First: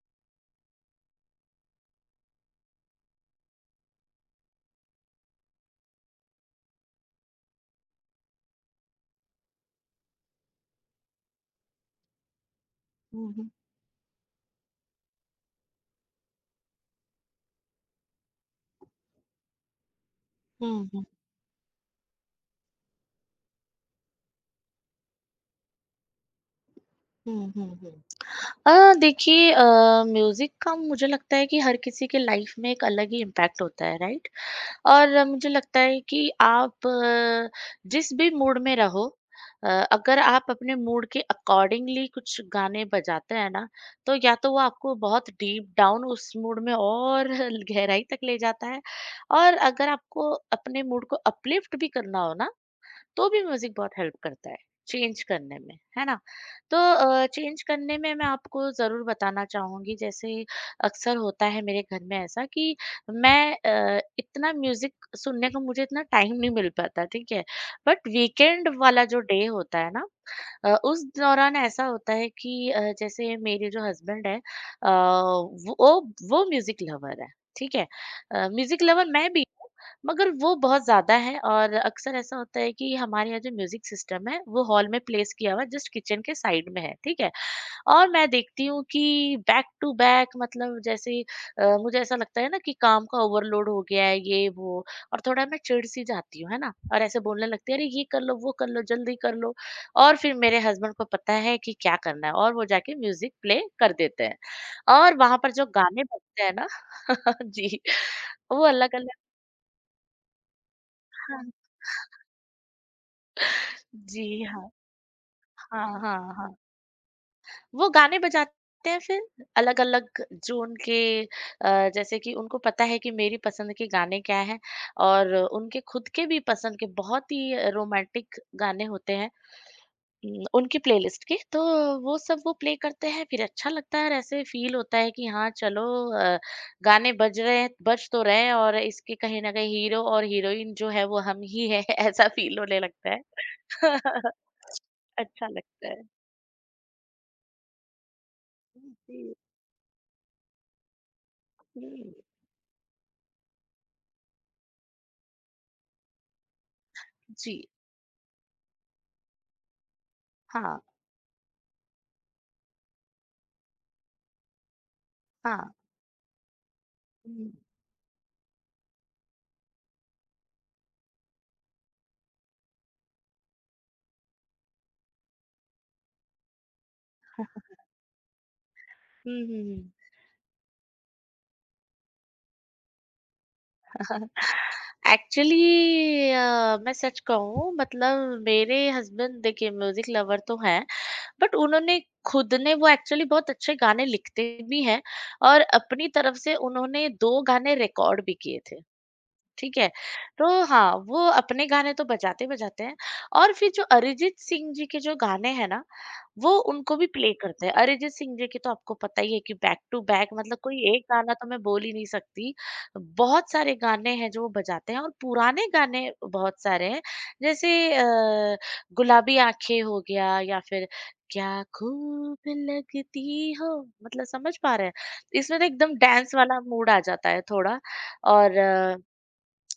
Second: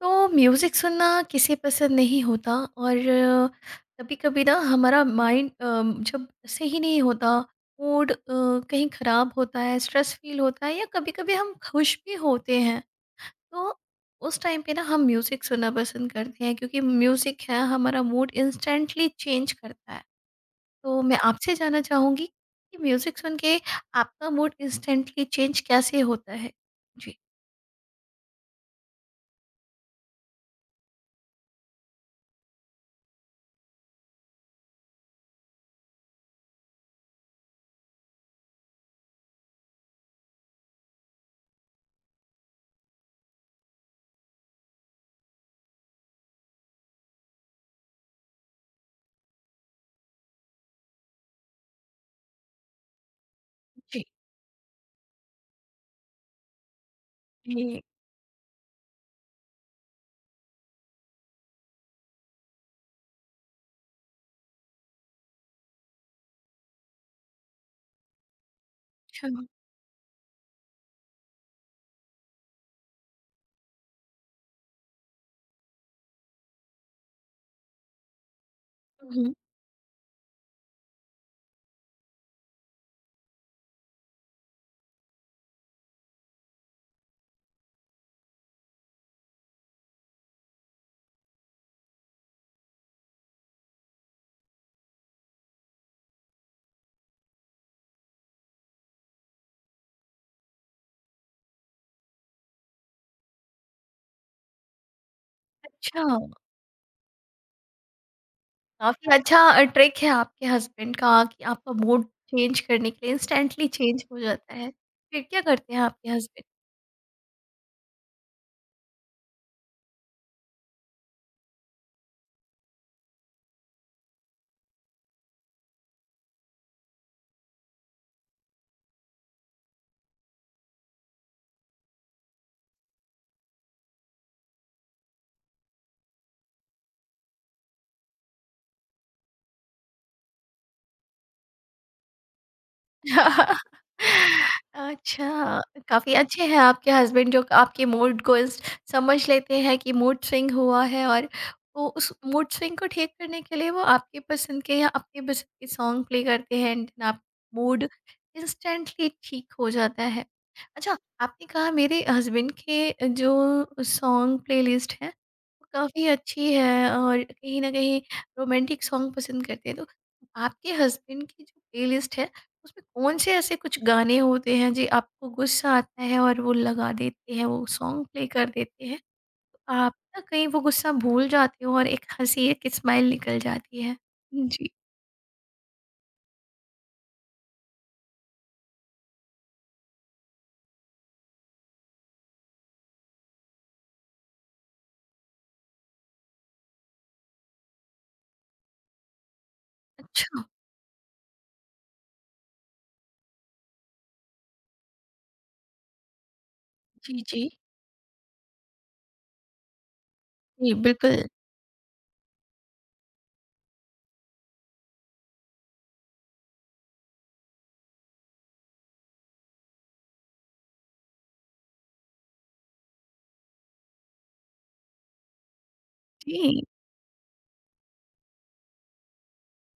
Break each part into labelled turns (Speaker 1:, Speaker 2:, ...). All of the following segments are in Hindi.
Speaker 1: तो म्यूज़िक सुनना किसे पसंद नहीं होता। और कभी कभी ना हमारा माइंड जब सही नहीं होता, मूड कहीं ख़राब होता है, स्ट्रेस फील होता है, या कभी कभी हम खुश भी होते हैं।
Speaker 2: हुँ, हुँ।
Speaker 1: तो उस टाइम पे ना हम म्यूज़िक सुनना पसंद करते हैं, क्योंकि म्यूज़िक है हमारा मूड इंस्टेंटली चेंज करता है।
Speaker 2: हुँ,
Speaker 1: तो
Speaker 2: हुँ।
Speaker 1: मैं आपसे जानना चाहूँगी कि म्यूज़िक सुन के आपका मूड इंस्टेंटली चेंज कैसे होता है। जी।
Speaker 2: हुँ, हुँ, हुँ। देखिए म्यूज़िक का मुझे लगता है कि हर किसी के लाइफ में एक अलग ही इम्पैक्ट होता है, राइट? और मुझे लगता है कि आप जिस भी मूड में रहो अगर आप अपने मूड के अकॉर्डिंगली कुछ गाने बजाते हैं ना, तो या तो वो आपको बहुत डीप डाउन उस मूड में और गहराई तक ले जाता है। और अगर आपको अपने मूड को अपलिफ्ट भी करना हो ना, तो भी म्यूजिक बहुत
Speaker 1: जी।
Speaker 2: हेल्प करता है चेंज करने में, है ना? तो चेंज
Speaker 1: जी।
Speaker 2: करने में मैं आपको जरूर बताना चाहूंगी। जैसे अक्सर होता है मेरे घर में ऐसा कि मैं इतना म्यूजिक सुनने को मुझे इतना टाइम नहीं मिल पाता, ठीक है। बट वीकेंड वाला जो
Speaker 1: अच्छा।
Speaker 2: डे होता है ना, उस दौरान ऐसा होता है कि जैसे मेरे जो हस्बैंड है वो वो म्यूजिक लवर है, ठीक है। म्यूजिक लवर मैं
Speaker 1: हम्म।
Speaker 2: भी हूँ, मगर वो बहुत ज़्यादा है। और अक्सर ऐसा होता है कि हमारे यहाँ जो म्यूज़िक सिस्टम है वो हॉल में प्लेस किया हुआ है, जस्ट किचन के साइड में है, ठीक है? और मैं देखती हूँ कि बैक टू बैक मतलब जैसे मुझे ऐसा लगता है ना कि काम का ओवरलोड हो गया है, ये वो। और थोड़ा मैं चिढ़-सी जाती हूँ, है ना? और ऐसे बोलने लगती है, अरे ये कर लो, वो कर लो, जल्दी कर लो। और फिर मेरे हस्बैंड को पता है कि क्या करना है और वो जाके म्यूज़िक प्ले कर देते हैं। और वहाँ पर जो गाने
Speaker 1: अच्छा।
Speaker 2: बजते हैं ना जी, वो
Speaker 1: काफ़ी
Speaker 2: अलग-अलग
Speaker 1: अच्छा ट्रिक है आपके हस्बैंड का, कि
Speaker 2: हाँ।
Speaker 1: आपका मूड चेंज करने के लिए इंस्टेंटली चेंज हो
Speaker 2: जी,
Speaker 1: जाता है।
Speaker 2: हाँ।
Speaker 1: फिर क्या करते हैं
Speaker 2: हाँ,
Speaker 1: आपके
Speaker 2: हाँ,
Speaker 1: हस्बैंड?
Speaker 2: हाँ। वो गाने बजाते हैं फिर, अलग-अलग ज़ोन के, जैसे कि उनको पता है कि मेरी पसंद के गाने क्या हैं और उनके खुद के भी पसंद के बहुत ही रोमांटिक गाने होते हैं उनकी प्लेलिस्ट के। तो वो सब वो प्ले करते हैं, फिर अच्छा लगता है और ऐसे फ़ील होता है कि हाँ, चलो, अ, गाने बज रहे हैं, बज तो रहे हैं, और इसके कहीं न कहीं हीरो और हीरोइन जो है वो हम ही हैं ऐसा फ़ील होने लगता है। अच्छा
Speaker 1: अच्छा।
Speaker 2: लगता है।
Speaker 1: काफ़ी अच्छे हैं आपके हस्बैंड, जो आपके मूड को स समझ
Speaker 2: जी।
Speaker 1: लेते हैं कि मूड स्विंग हुआ है, और वो उस
Speaker 2: हुँ,
Speaker 1: मूड स्विंग को ठीक करने के लिए वो आपकी पसंद के या आपकी पसंद के सॉन्ग प्ले करते हैं, एंड आप
Speaker 2: जी।
Speaker 1: मूड इंस्टेंटली ठीक हो जाता है।
Speaker 2: हाँ,
Speaker 1: अच्छा, आपने कहा मेरे हस्बैंड के जो सॉन्ग प्लेलिस्ट है,
Speaker 2: हाँ।
Speaker 1: वो काफ़ी अच्छी है, और
Speaker 2: हुँ,
Speaker 1: कहीं न कहीं रोमांटिक सॉन्ग पसंद करते हैं। तो आपके हस्बैंड की जो प्लेलिस्ट है, उसमें कौन-से ऐसे कुछ गाने होते हैं जी आपको गुस्सा आता है और वो लगा देते हैं, वो सॉन्ग प्ले कर देते हैं?
Speaker 2: हुँ, हुँ,
Speaker 1: तो
Speaker 2: हुँ।
Speaker 1: आप ना कहीं वो गुस्सा भूल जाते हो और एक हँसी, एक स्माइल निकल जाती है? जी।
Speaker 2: एक्चुअली मैं सच कहूँ, मतलब मेरे हस्बैंड देखिए म्यूज़िक लवर तो हैं, बट उन्होंने खुद ने वो एक्चुअली बहुत अच्छे गाने लिखते भी हैं और अपनी तरफ से उन्होंने 2 गाने रिकॉर्ड भी किए थे। ठीक है।
Speaker 1: अच्छा।
Speaker 2: तो हाँ, वो अपने गाने तो बजाते-बजाते हैं, और फिर जो अरिजीत सिंह जी के जो गाने हैं ना, वो उनको भी
Speaker 1: जी,
Speaker 2: प्ले
Speaker 1: जी।
Speaker 2: करते हैं। अरिजीत सिंह जी की तो आपको पता ही है कि बैक टू बैक, मतलब
Speaker 1: जी,
Speaker 2: कोई एक
Speaker 1: बिल्कुल।
Speaker 2: गाना तो मैं बोल ही नहीं सकती। बहुत सारे गाने हैं जो वो बजाते हैं और पुराने गाने बहुत सारे हैं। जैसे गुलाबी आँखें हो गया, या फिर क्या खूब लगती हो, मतलब समझ पा रहे हैं? इसमें तो एकदम डांस वाला
Speaker 1: जी।
Speaker 2: मूड आ जाता है थोड़ा। और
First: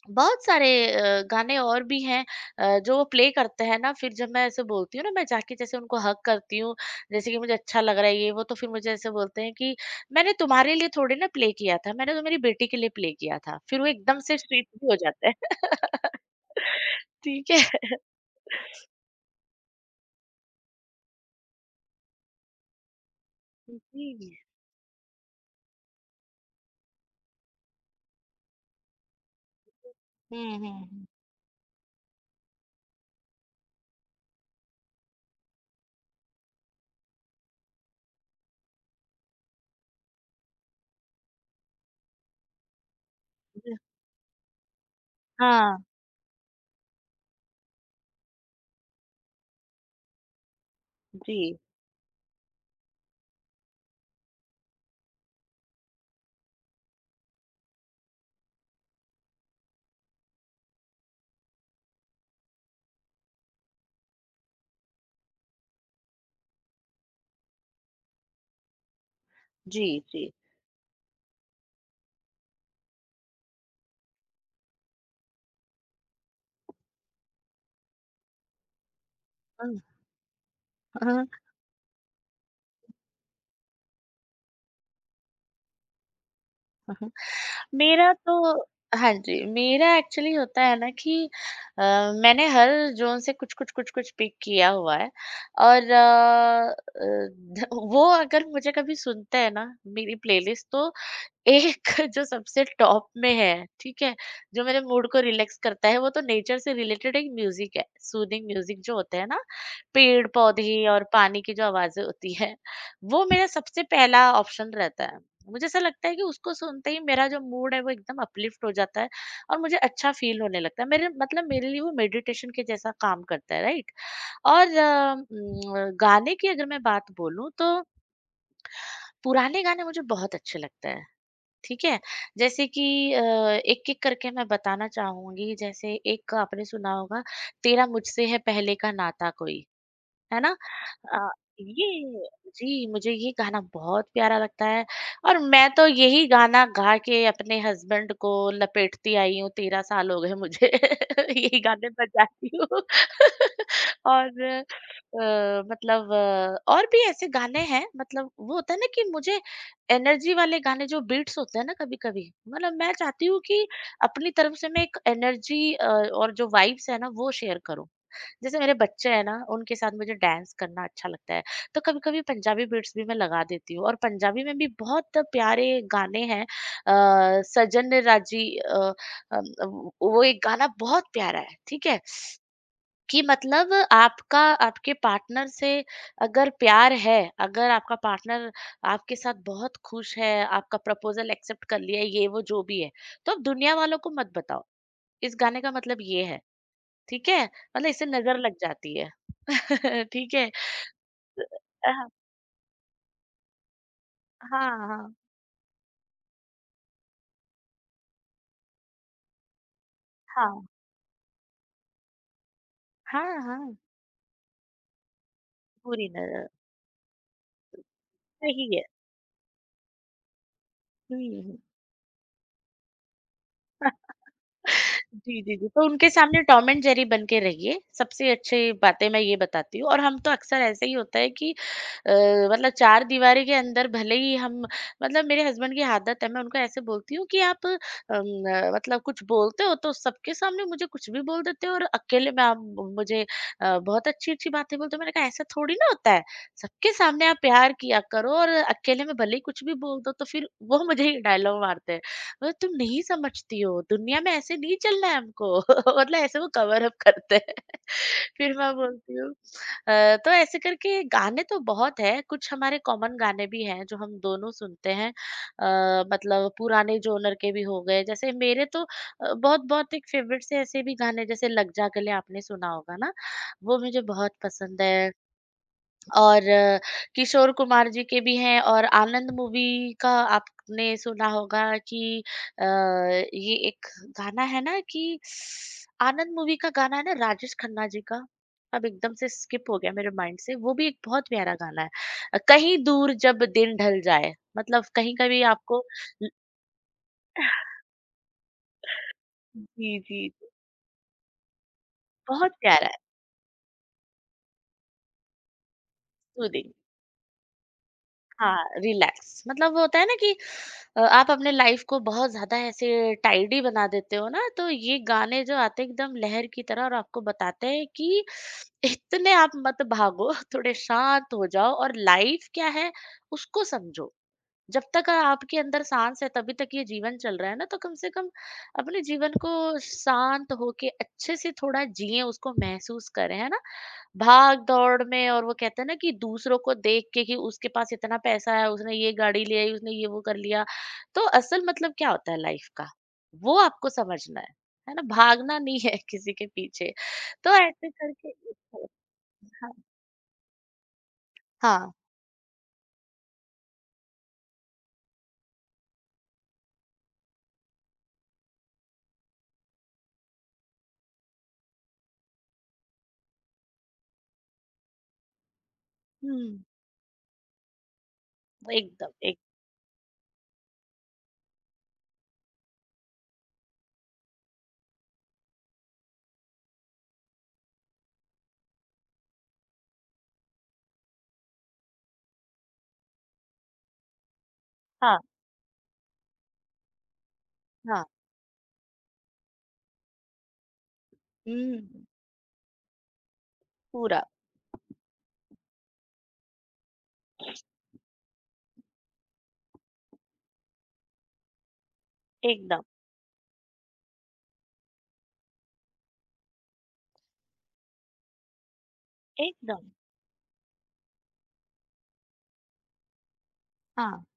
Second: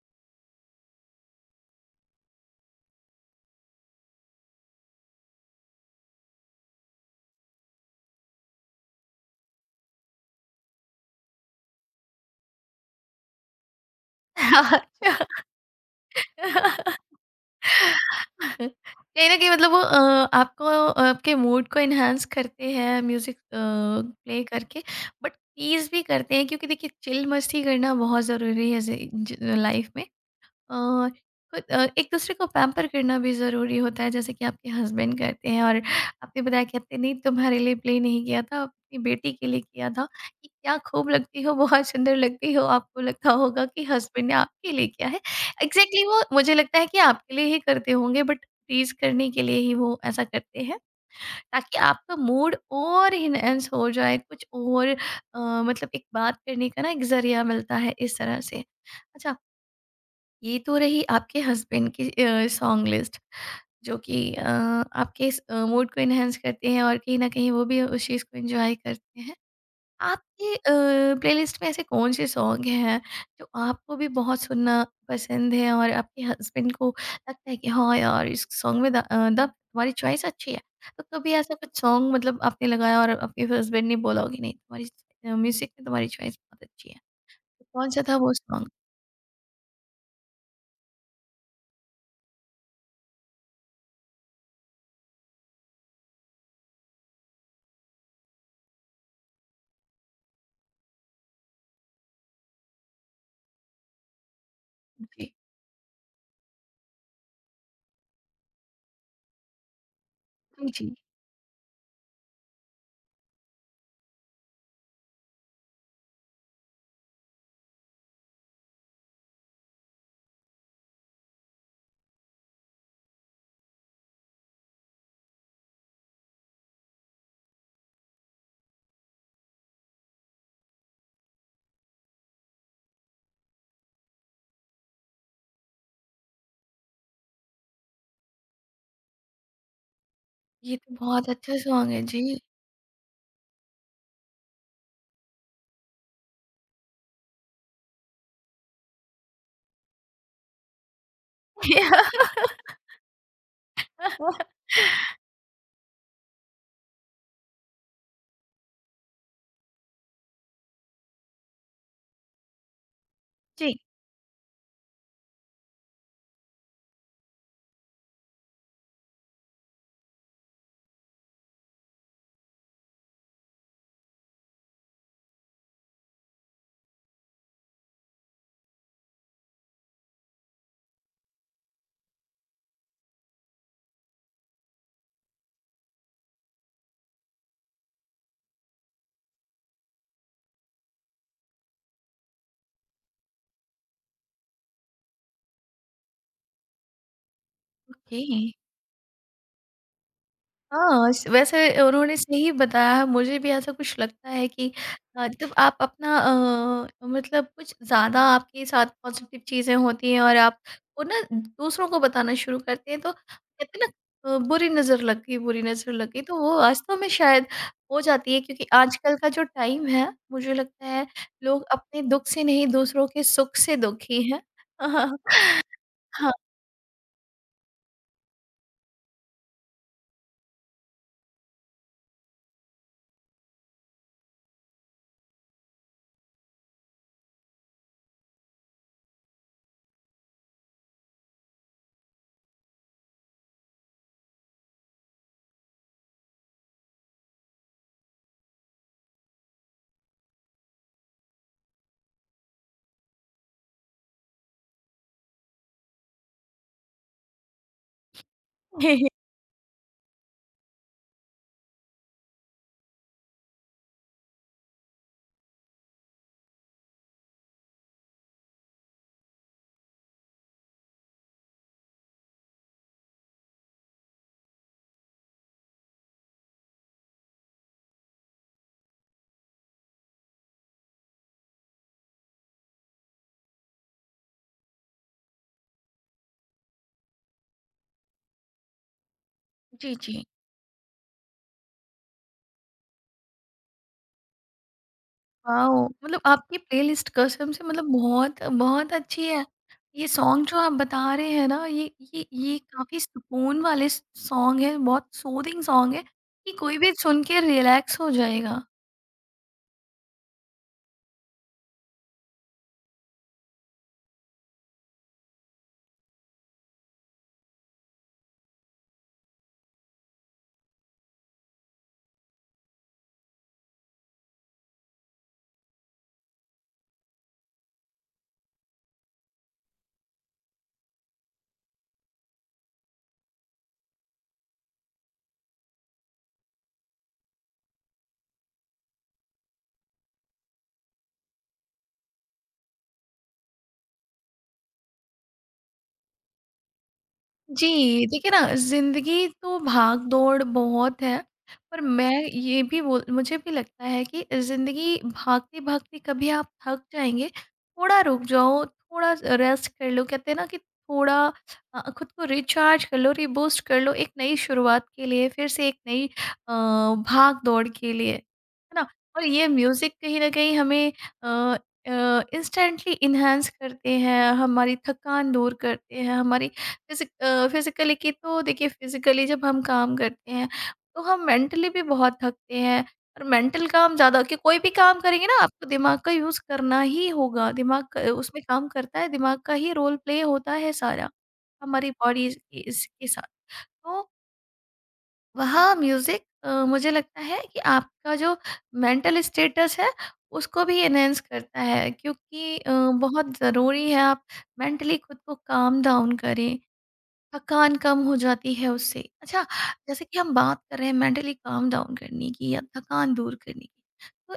Speaker 2: बहुत सारे गाने और भी हैं जो वो प्ले करते हैं ना, फिर जब मैं ऐसे बोलती हूँ ना, मैं जाके जैसे उनको हक करती हूँ, जैसे कि मुझे अच्छा लग रहा है ये वो, तो फिर मुझे ऐसे बोलते हैं कि मैंने तुम्हारे लिए थोड़े ना प्ले किया था, मैंने तो मेरी बेटी के लिए प्ले किया था। फिर वो एकदम से स्वीट भी हो जाता है।
Speaker 1: अच्छा।
Speaker 2: ठीक है।
Speaker 1: कहीं न कहीं मतलब वो आपको आपके मूड को एनहांस करते हैं म्यूज़िक
Speaker 2: जी।
Speaker 1: प्ले करके, बट टीज़ भी करते हैं, क्योंकि देखिए चिल मस्ती करना बहुत ज़रूरी है ज़ि ज लाइफ़ में।
Speaker 2: हम्म, हम्म,
Speaker 1: अ, खुद एक दूसरे को पैम्पर करना भी ज़रूरी होता है जैसे कि आपके हस्बैंड करते हैं। और आपने बताया कहते नहीं तुम्हारे लिए प्ले नहीं किया था, अपनी बेटी के लिए किया था, कि क्या खूब लगती हो, बहुत सुंदर लगती हो, आपको लगता होगा कि हस्बैंड ने आपके लिए किया है।
Speaker 2: हाँ
Speaker 1: एग्जैक्टली, exactly, वो मुझे लगता है कि आपके लिए ही करते होंगे, बट प्लीज करने के लिए ही वो ऐसा करते हैं,
Speaker 2: जी,
Speaker 1: ताकि आपका मूड और इनहेंस हो जाए कुछ और। मतलब एक बात करने का ना एक जरिया मिलता है इस तरह से। अच्छा, ये तो रही आपके हस्बैंड की सॉन्ग लिस्ट जो कि आपके मूड को एनहांस करते हैं, और कहीं न कहीं वो भी उस चीज़ को एन्जॉय करते हैं।
Speaker 2: जी, जी,
Speaker 1: आपके प्लेलिस्ट में ऐसे कौन-से सॉन्ग हैं जो आपको भी बहुत सुनना पसंद है, और आपके हस्बैंड को लगता है कि हाँ यार, इस सॉन्ग में दम तुम्हारी चॉइस अच्छी है। तो कभी ऐसा कुछ सॉन्ग मतलब आपने लगाया और आपके हस्बैंड ने बोला हो कि नहीं तुम्हारी म्यूज़िक में तुम्हारी चॉइस बहुत अच्छी है।
Speaker 2: हाँ।
Speaker 1: तो कौन-सा
Speaker 2: मेरा
Speaker 1: था वो
Speaker 2: तो
Speaker 1: सॉन्ग?
Speaker 2: हाँ जी, मेरा एक्चुअली होता है ना कि अ, मैंने हर ज़ोन से कुछ-कुछ, कुछ-कुछ पिक किया हुआ है। और अ अ, ध वो अगर मुझे कभी सुनते हैं ना, मेरी प्लेलिस्ट, तो एक जो सबसे टॉप में है, ठीक है? जो मेरे मूड को
Speaker 1: जी।
Speaker 2: रिलैक्स करता है, वो तो नेचर से रिलेटेड एक म्यूज़िक है। सूदिंग म्यूज़िक जो होते हैं ना,
Speaker 1: जी,
Speaker 2: पेड़-पौधे
Speaker 1: जी।
Speaker 2: और पानी की जो आवाज़ें होती हैं, वो मेरा सबसे पहला ऑप्शन रहता है। मुझे ऐसा लगता है कि उसको सुनते ही मेरा जो मूड है, वो एकदम अपलिफ्ट हो जाता है और मुझे अच्छा फ़ील होने लगता है। मेरे मतलब, मेरे लिए वो मेडिटेशन के जैसा काम करता है, राइट? और गाने की अगर मैं बात बोलूँ, तो पुराने गाने मुझे बहुत अच्छे लगते हैं। ठीक है? जैसे कि अ, एक-एक करके मैं बताना चाहूँगी, जैसे एक आपने सुना होगा, तेरा मुझसे है पहले का नाता कोई। है ना?
Speaker 1: ये तो बहुत
Speaker 2: अ,
Speaker 1: अच्छा
Speaker 2: ये
Speaker 1: सॉन्ग है। जी।
Speaker 2: जी, मुझे ये गाना बहुत प्यारा लगता है, और मैं तो यही गाना गा के अपने हस्बैंड को लपेटती आई हूँ। 13 साल हो गए मुझे यही गाने बजाती हूँ। और मतलब और भी ऐसे गाने हैं, मतलब वो होता है ना कि मुझे एनर्जी वाले गाने जो बीट्स होते हैं ना कभी-कभी, मतलब मैं चाहती हूँ कि
Speaker 1: जी।
Speaker 2: अपनी तरफ से मैं एक एनर्जी और जो वाइब्स है ना, वो शेयर करूँ। जैसे मेरे बच्चे हैं ना उनके साथ मुझे डांस करना अच्छा लगता है, तो कभी कभी पंजाबी बीट्स भी मैं लगा देती हूँ, और पंजाबी में भी बहुत प्यारे गाने हैं। सजन राजी वो एक गाना बहुत प्यारा है, ठीक है, कि मतलब आपका आपके पार्टनर से अगर प्यार है, अगर आपका पार्टनर आपके साथ बहुत खुश है, आपका प्रपोजल एक्सेप्ट कर लिया है, ये वो जो भी है, तो आप दुनिया वालों को मत बताओ, इस गाने का मतलब ये है, ठीक है? मतलब इससे
Speaker 1: ओके।
Speaker 2: नजर लग जाती है। ठीक है?
Speaker 1: हाँ, स वैसे
Speaker 2: अ,
Speaker 1: उन्होंने सही बताया, है, मुझे भी ऐसा कुछ लगता है
Speaker 2: हाँ,
Speaker 1: कि
Speaker 2: हाँ,
Speaker 1: जब आप अपना मतलब कुछ ज़्यादा आपके साथ पॉज़िटिव चीज़ें होती हैं और आप
Speaker 2: हाँ,
Speaker 1: वो ना दूसरों को बताना शुरू करते हैं, तो
Speaker 2: हाँ, हाँ, हाँ,
Speaker 1: कहते हैं ना बुरी नज़र लग गई, बुरी नज़र
Speaker 2: बुरी
Speaker 1: लग गई, तो
Speaker 2: नज़र,
Speaker 1: वो वास्तव में शायद हो जाती है, क्योंकि
Speaker 2: सही है।
Speaker 1: आजकल का जो टाइम है, मुझे लगता है
Speaker 2: हुँ, हुँ।
Speaker 1: लोग अपने दुःख से नहीं, दूसरों के सुख से दुखी हैं।
Speaker 2: जी, जी, जी। तो उनके
Speaker 1: हाँ।
Speaker 2: सामने टॉम एंड जेरी बन के रहिए, सबसे अच्छी बातें मैं ये बताती हूँ। और हम तो अक्सर ऐसे ही होता है कि अ, मतलब चारदीवारी के अंदर भले ही हम, मतलब मेरे हस्बैंड की आदत है, मैं उनको ऐसे बोलती हूँ कि आप मतलब कुछ बोलते हो तो सबके सामने मुझे कुछ भी बोल देते हो, और अकेले में आप मुझे बहुत अच्छी-अच्छी बातें बोलते हो। मैंने कहा ऐसा थोड़ी ना होता है, सबके सामने आप प्यार किया करो और अकेले में भले ही कुछ भी बोल दो। तो फिर वो मुझे ही डायलॉग मारते हैं, मतलब तुम नहीं समझती हो, दुनिया में ऐसे नहीं चलना है हमको। मतलब ऐसे वो कवर अप करते हैं। फिर मैं बोलती हूँ, " तो ऐसे करके गाने तो बहुत है। कुछ हमारे कॉमन गाने भी हैं जो हम दोनों सुनते हैं, मतलब पुराने जोनर के भी हो गए, जैसे मेरे तो बहुत बहुत एक फेवरेट से ऐसे भी गाने, जैसे लग जा गले आपने सुना होगा ना, वो मुझे बहुत पसंद है। और किशोर कुमार जी के भी हैं, और आनंद मूवी का आपने सुना होगा कि ये एक गाना है ना, कि आनंद मूवी का गाना है ना, राजेश खन्ना जी का, अब एकदम से स्किप हो गया
Speaker 1: जी,
Speaker 2: मेरे
Speaker 1: जी।
Speaker 2: माइंड से, वो भी एक बहुत प्यारा गाना है। कहीं दूर जब दिन ढल जाए, मतलब कहीं कभी
Speaker 1: वाओ!
Speaker 2: आपको
Speaker 1: मतलब
Speaker 2: ल-
Speaker 1: आपकी प्लेलिस्ट कसम से मतलब बहुत बहुत अच्छी है।
Speaker 2: जी,
Speaker 1: ये
Speaker 2: जी।
Speaker 1: सॉन्ग जो आप बता रहे हैं ना, ये ये
Speaker 2: बहुत
Speaker 1: ये
Speaker 2: प्यारा है।
Speaker 1: काफ़ी सुकून वाले स सॉन्ग हैं, बहुत सूदिंग सॉन्ग है, कि
Speaker 2: सूदिंग
Speaker 1: कोई भी सुन के रिलैक्स हो जाएगा।
Speaker 2: हाँ, रिलैक्स, मतलब होता है ना कि आप अपने लाइफ को बहुत ज़्यादा ऐसे टाइडी बना देते हो ना, तो ये गाने जो आते हैं एकदम लहर की तरह, और आपको बताते हैं कि इतने आप मत भागो, थोड़े शांत हो जाओ, और लाइफ क्या है, उसको समझो। जब तक आपके अंदर साँस है तभी तक ये जीवन चल रहा है ना, तो कम से कम अपने जीवन को शांत होके अच्छे से थोड़ा जिएँ, उसको महसूस करें, है ना? भाग-दौड़ में, और वो कहते हैं ना कि दूसरों को देख के कि उसके पास इतना पैसा है, उसने ये गाड़ी ले आई, उसने ये वो कर लिया। तो असल मतलब क्या होता है लाइफ का? वो आपको समझना है ना? भागना नहीं है किसी के पीछे। तो ऐसे
Speaker 1: जी, देखिए
Speaker 2: करके
Speaker 1: ना ज़िंदगी तो
Speaker 2: हाँ,
Speaker 1: भाग-दौड़ बहुत है, पर
Speaker 2: हाँ,
Speaker 1: मैं ये भी बोल मुझे भी लगता है कि ज़िंदगी भागते-भागते कभी आप थक जाएँगे, थोड़ा रुक जाओ, थोड़ा रेस्ट कर लो। कहते हैं ना कि थोड़ा खुद को रिचार्ज कर लो, रीबूस्ट कर लो एक नई शुरुआत के लिए, फिर से एक नई अ,
Speaker 2: हुँ,
Speaker 1: भाग-दौड़ के लिए, है ना?
Speaker 2: एकदम,
Speaker 1: और
Speaker 2: एक
Speaker 1: ये म्यूज़िक कहीं न कहीं हमें अ इंस्टेंटली एनहांस करते हैं, हमारी थकान दूर करते हैं, हमारी फिजिक फिजिकली की तो देखिए फिजिकली जब हम काम करते हैं तो हम मेंटली भी बहुत थकते हैं, और मेंटल काम ज़्यादा कि कोई भी काम
Speaker 2: हाँ,
Speaker 1: करेंगे ना आपको दिमाग का यूज़ करना ही होगा,
Speaker 2: हाँ,
Speaker 1: उसमें काम करता है दिमाग का ही, रोल प्ले होता है सारा हमारी
Speaker 2: हुँ,
Speaker 1: बॉडी इसके साथ। तो
Speaker 2: पूरा,
Speaker 1: वह म्यूज़िक मुझे लगता है कि आपका जो मेंटल स्टेटस है उसको भी एनहेंस करता है, क्योंकि
Speaker 2: एकदम,
Speaker 1: बहुत ज़रूरी है आप मेंटली खुद को काम डाउन करें, थकान कम हो जाती है उससे। अच्छा,
Speaker 2: एकदम।
Speaker 1: जैसे कि हम बात कर रहे हैं मेंटली काम डाउन करने की या थकान दूर करने की,
Speaker 2: हाँ,
Speaker 1: तो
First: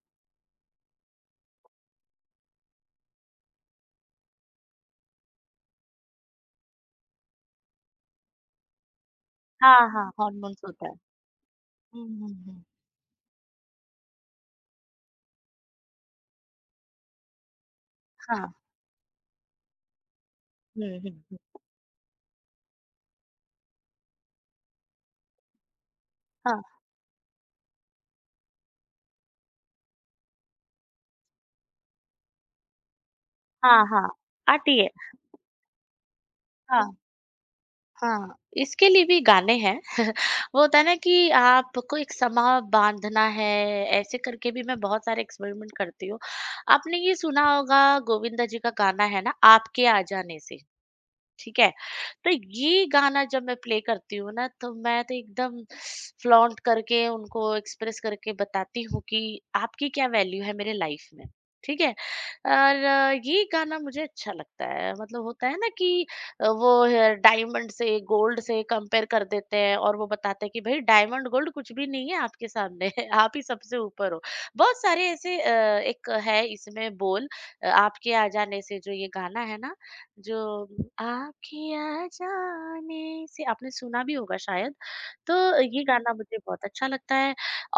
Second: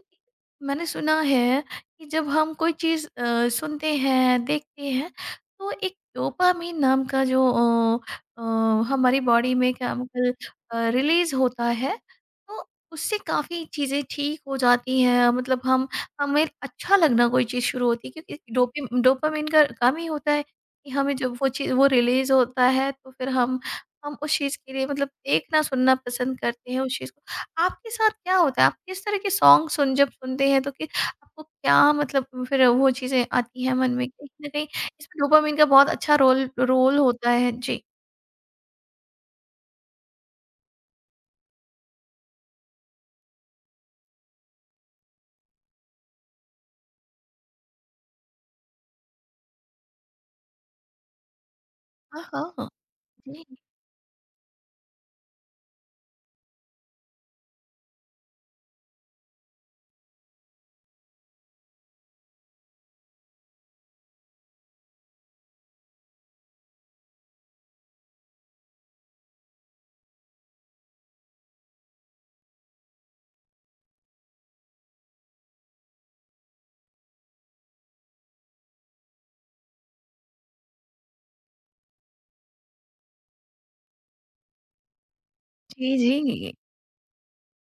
Speaker 1: मैंने सुना है कि जब हम कोई चीज़ सुनते हैं, देखते हैं, तो एक डोपामाइन नाम का जो अ, हमारी बॉडी में
Speaker 2: हाँ, हाँ,
Speaker 1: केमिकल
Speaker 2: हॉर्मोन्स होता है।
Speaker 1: रिलीज़ होता है,
Speaker 2: हुँ, हुँ, हुँ,
Speaker 1: तो उससे काफ़ी चीज़ें ठीक हो जाती हैं। मतलब हम हमें अच्छा लगना कोई चीज़ शुरू होती है,
Speaker 2: हाँ,
Speaker 1: क्योंकि डोपिम डोपामाइन का काम ही होता है कि
Speaker 2: हुँ, हुँ,
Speaker 1: हमें जब
Speaker 2: हुँ,
Speaker 1: वो चीज़ वो रिलीज़ होता है तो फिर हम उस चीज़ के लिए मतलब देखना सुनना पसंद
Speaker 2: हाँ,
Speaker 1: करते हैं उस चीज़ को। आपके साथ क्या होता है? आप किस तरह के सॉन्ग सुन जब सुनते हैं तो कि आपको क्या मतलब फिर वो चीज़ें आती हैं
Speaker 2: हाँ,
Speaker 1: मन में?
Speaker 2: हाँ,
Speaker 1: कहीं न कहीं
Speaker 2: आती है,
Speaker 1: इसमें डोपामाइन का बहुत अच्छा रोल
Speaker 2: हाँ।
Speaker 1: रोल होता है। जी।
Speaker 2: हाँ, इसके लिए भी गाने हैं। वो होता है ना कि आपको एक समां बाँधना है, ऐसे करके भी मैं बहुत सारे एक्सपेरिमेंट करती हूँ। आपने ये सुना होगा, गोविंदा जी का गाना है ना, आपके आ जाने से। ठीक है?
Speaker 1: हाँ,
Speaker 2: तो
Speaker 1: हाँ।
Speaker 2: ये गाना
Speaker 1: जी,
Speaker 2: जब मैं प्ले करती हूँ ना, तो मैं तो एकदम फ्लॉन्ट करके उनको एक्सप्रेस करके बताती हूँ कि आपकी क्या वैल्यू है मेरे लाइफ में। ठीक है? और ये गाना मुझे अच्छा लगता है, मतलब होता है ना कि वो है डायमंड से, गोल्ड से कंपेयर कर देते हैं, और वो बताते हैं कि भई डायमंड, गोल्ड कुछ भी नहीं है आपके सामने, आप ही सबसे ऊपर हो। बहुत सारे ऐसे एक है इसमें बोल आपके आ जाने से, जो ये गाना है ना, जो आँखियाँ जाने से आपने सुना भी होगा शायद, तो ये
Speaker 1: जी,
Speaker 2: गाना मुझे
Speaker 1: जी।
Speaker 2: बहुत अच्छा लगता है।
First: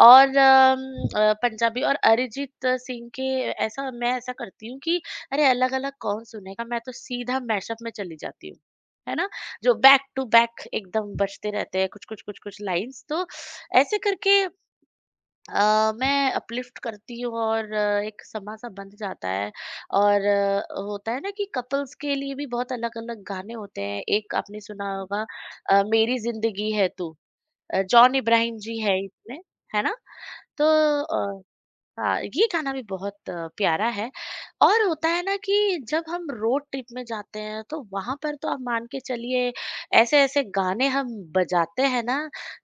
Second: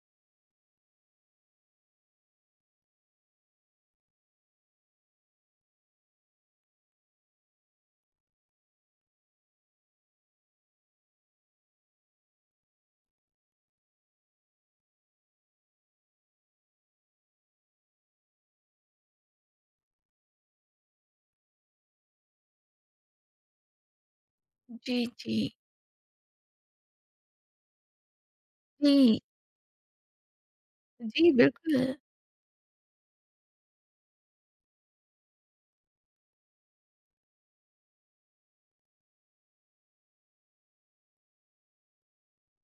Speaker 2: और पंजाबी और अरिजीत सिंह के, ऐसा मैं ऐसा करती हूँ कि अरे अलग-अलग कौन सुनेगा, मैं तो सीधा मैशअप में चली जाती हूँ, है ना? जो बैक टू बैक एकदम बजते रहते हैं कुछ-कुछ, कुछ-कुछ लाइन्स, तो ऐसे करके मैं अपलिफ्ट करती हूँ और एक समा-सा बंध जाता है। और होता है ना कि कपल्स के लिए भी बहुत अलग-अलग गाने होते हैं। एक आपने सुना
Speaker 1: जी,
Speaker 2: होगा,
Speaker 1: जी।
Speaker 2: मेरी ज़िंदगी है तू, जॉन इब्राहिम जी है
Speaker 1: जी।
Speaker 2: इसमें, है ना? तो
Speaker 1: जी,
Speaker 2: अ
Speaker 1: बिल्कुल।
Speaker 2: हाँ, ये गाना भी बहुत प्यारा है। और होता है ना कि जब हम रोड ट्रिप में जाते हैं तो वहां पर तो आप मान के चलिए, ऐसे ऐसे गाने हम बजाते हैं ना,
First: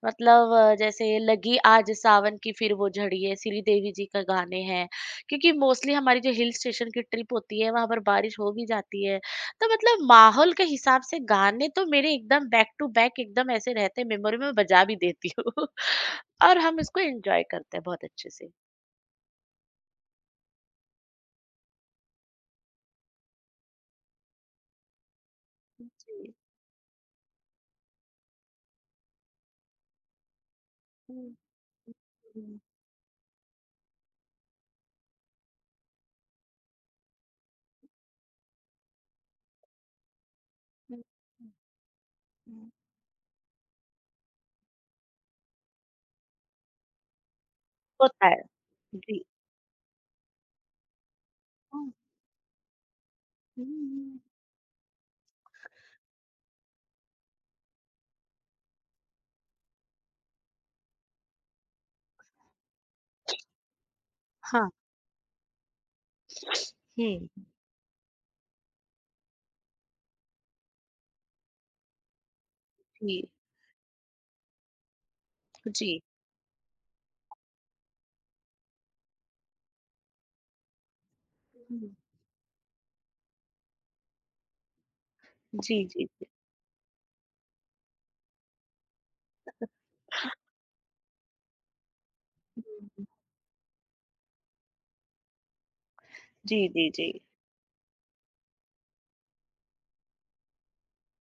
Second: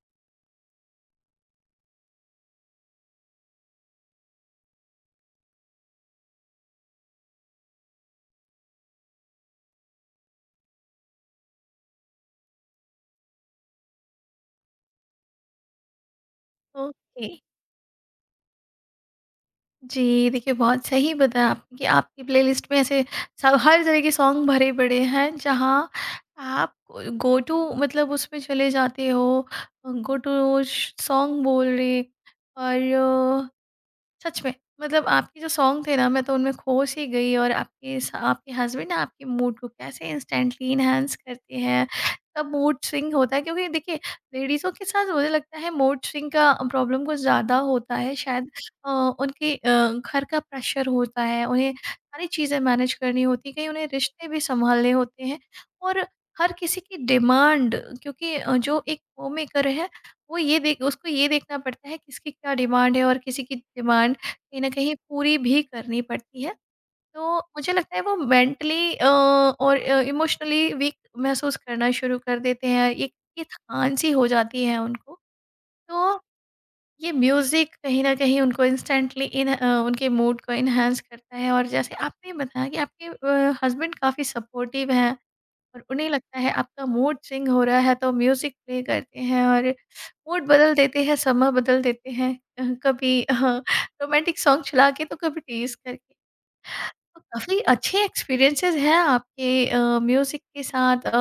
Speaker 2: मतलब जैसे लगी आज सावन की फिर वो झड़ी है, श्री देवी जी का गाने हैं, क्योंकि मोस्टली हमारी जो हिल स्टेशन की ट्रिप होती है वहां पर बारिश हो भी जाती है, तो मतलब माहौल के हिसाब से गाने तो मेरे एकदम बैक टू बैक एकदम ऐसे रहते मेमोरी में, बजा भी देती हूँ। और हम इसको
Speaker 1: ओके।
Speaker 2: एंजॉय करते हैं बहुत अच्छे से।
Speaker 1: जी, देखिए बहुत सही बताया आपने कि आपकी प्लेलिस्ट में ऐसे सब हर तरह के सॉन्ग भरे पड़े हैं, जहाँ
Speaker 2: जी।
Speaker 1: आप गो टू मतलब उसमें चले जाते हो, गो टू
Speaker 2: हुँ,
Speaker 1: सॉन्ग बोल
Speaker 2: हुँ,
Speaker 1: रहे।
Speaker 2: हुँ,
Speaker 1: और सच में मतलब आपके जो सॉन्ग थे ना मैं तो उनमें खो सी गई, और आपके हस्बैंड ना आपके मूड को कैसे इंस्टेंटली
Speaker 2: हुँ,
Speaker 1: इनहेंस
Speaker 2: हुँ,
Speaker 1: करते हैं, तब
Speaker 2: हुँ।
Speaker 1: मूड स्विंग होता है, क्योंकि देखिए लेडीज़ों के साथ मुझे लगता है मूड स्विंग का प्रॉब्लम कुछ ज़्यादा होता है
Speaker 2: होता है।
Speaker 1: शायद। अ,
Speaker 2: जी।
Speaker 1: उनके घर का प्रेशर होता है, उन्हें
Speaker 2: हुँ,
Speaker 1: सारी चीज़ें मैनेज करनी होती है,
Speaker 2: हुँ,
Speaker 1: कहीं उन्हें
Speaker 2: हुँ।
Speaker 1: रिश्ते भी संभालने होते हैं, और हर किसी की डिमांड, क्योंकि जो एक होम मेकर है वो ये देख उसको ये देखना पड़ता है किसकी क्या डिमांड है, और किसी की डिमांड कहीं न
Speaker 2: हाँ।
Speaker 1: कहीं पूरी भी करनी पड़ती है। तो
Speaker 2: हुँ।
Speaker 1: मुझे लगता है वो मेंटली और इमोशनली वीक महसूस करना शुरू कर देते हैं। एक
Speaker 2: जी,
Speaker 1: ये थकान-सी हो जाती है उनको।
Speaker 2: जी।
Speaker 1: तो ये म्यूज़िक कहीं न कहीं उनको इंस्टेंटली उनके मूड को एनहांस करता है, और
Speaker 2: हुँ।
Speaker 1: जैसे आपने बताया कि आपके हस्बैंड काफ़ी सपोर्टिव हैं, और
Speaker 2: जी, जी,
Speaker 1: उन्हें
Speaker 2: जी।
Speaker 1: लगता है आपका मूड स्विंग हो रहा है तो म्यूज़िक प्ले करते हैं और मूड बदल देते हैं, समय बदल देते हैं।
Speaker 2: हुँ, हुँ।
Speaker 1: कभी रोमांटिक सॉन्ग चला के, तो कभी टीज़ करके।
Speaker 2: जी, जी, जी।
Speaker 1: तो काफ़ी अच्छे एक्सपीरियंसेस हैं आपके म्यूज़िक के साथ।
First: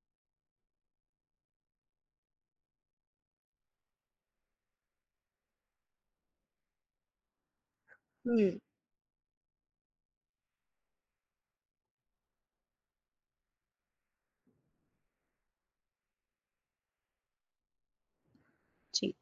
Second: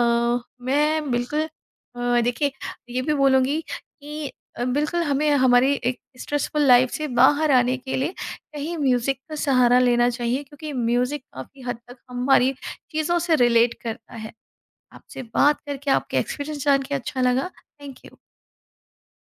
Speaker 1: मैं बिल्कुल देखिए ये भी बोलूँगी कि बिल्कुल हमें हमारी एक स्ट्रेसफुल लाइफ़ से बाहर आने के लिए
Speaker 2: हुँ,
Speaker 1: कहीं म्यूज़िक का सहारा लेना चाहिए, क्योंकि म्यूज़िक काफ़ी हद तक हमारी चीज़ों से रिलेट करता है। आपसे बात करके आपके एक्सपीरियंस जान के अच्छा लगा। Thank you.
Speaker 2: जी।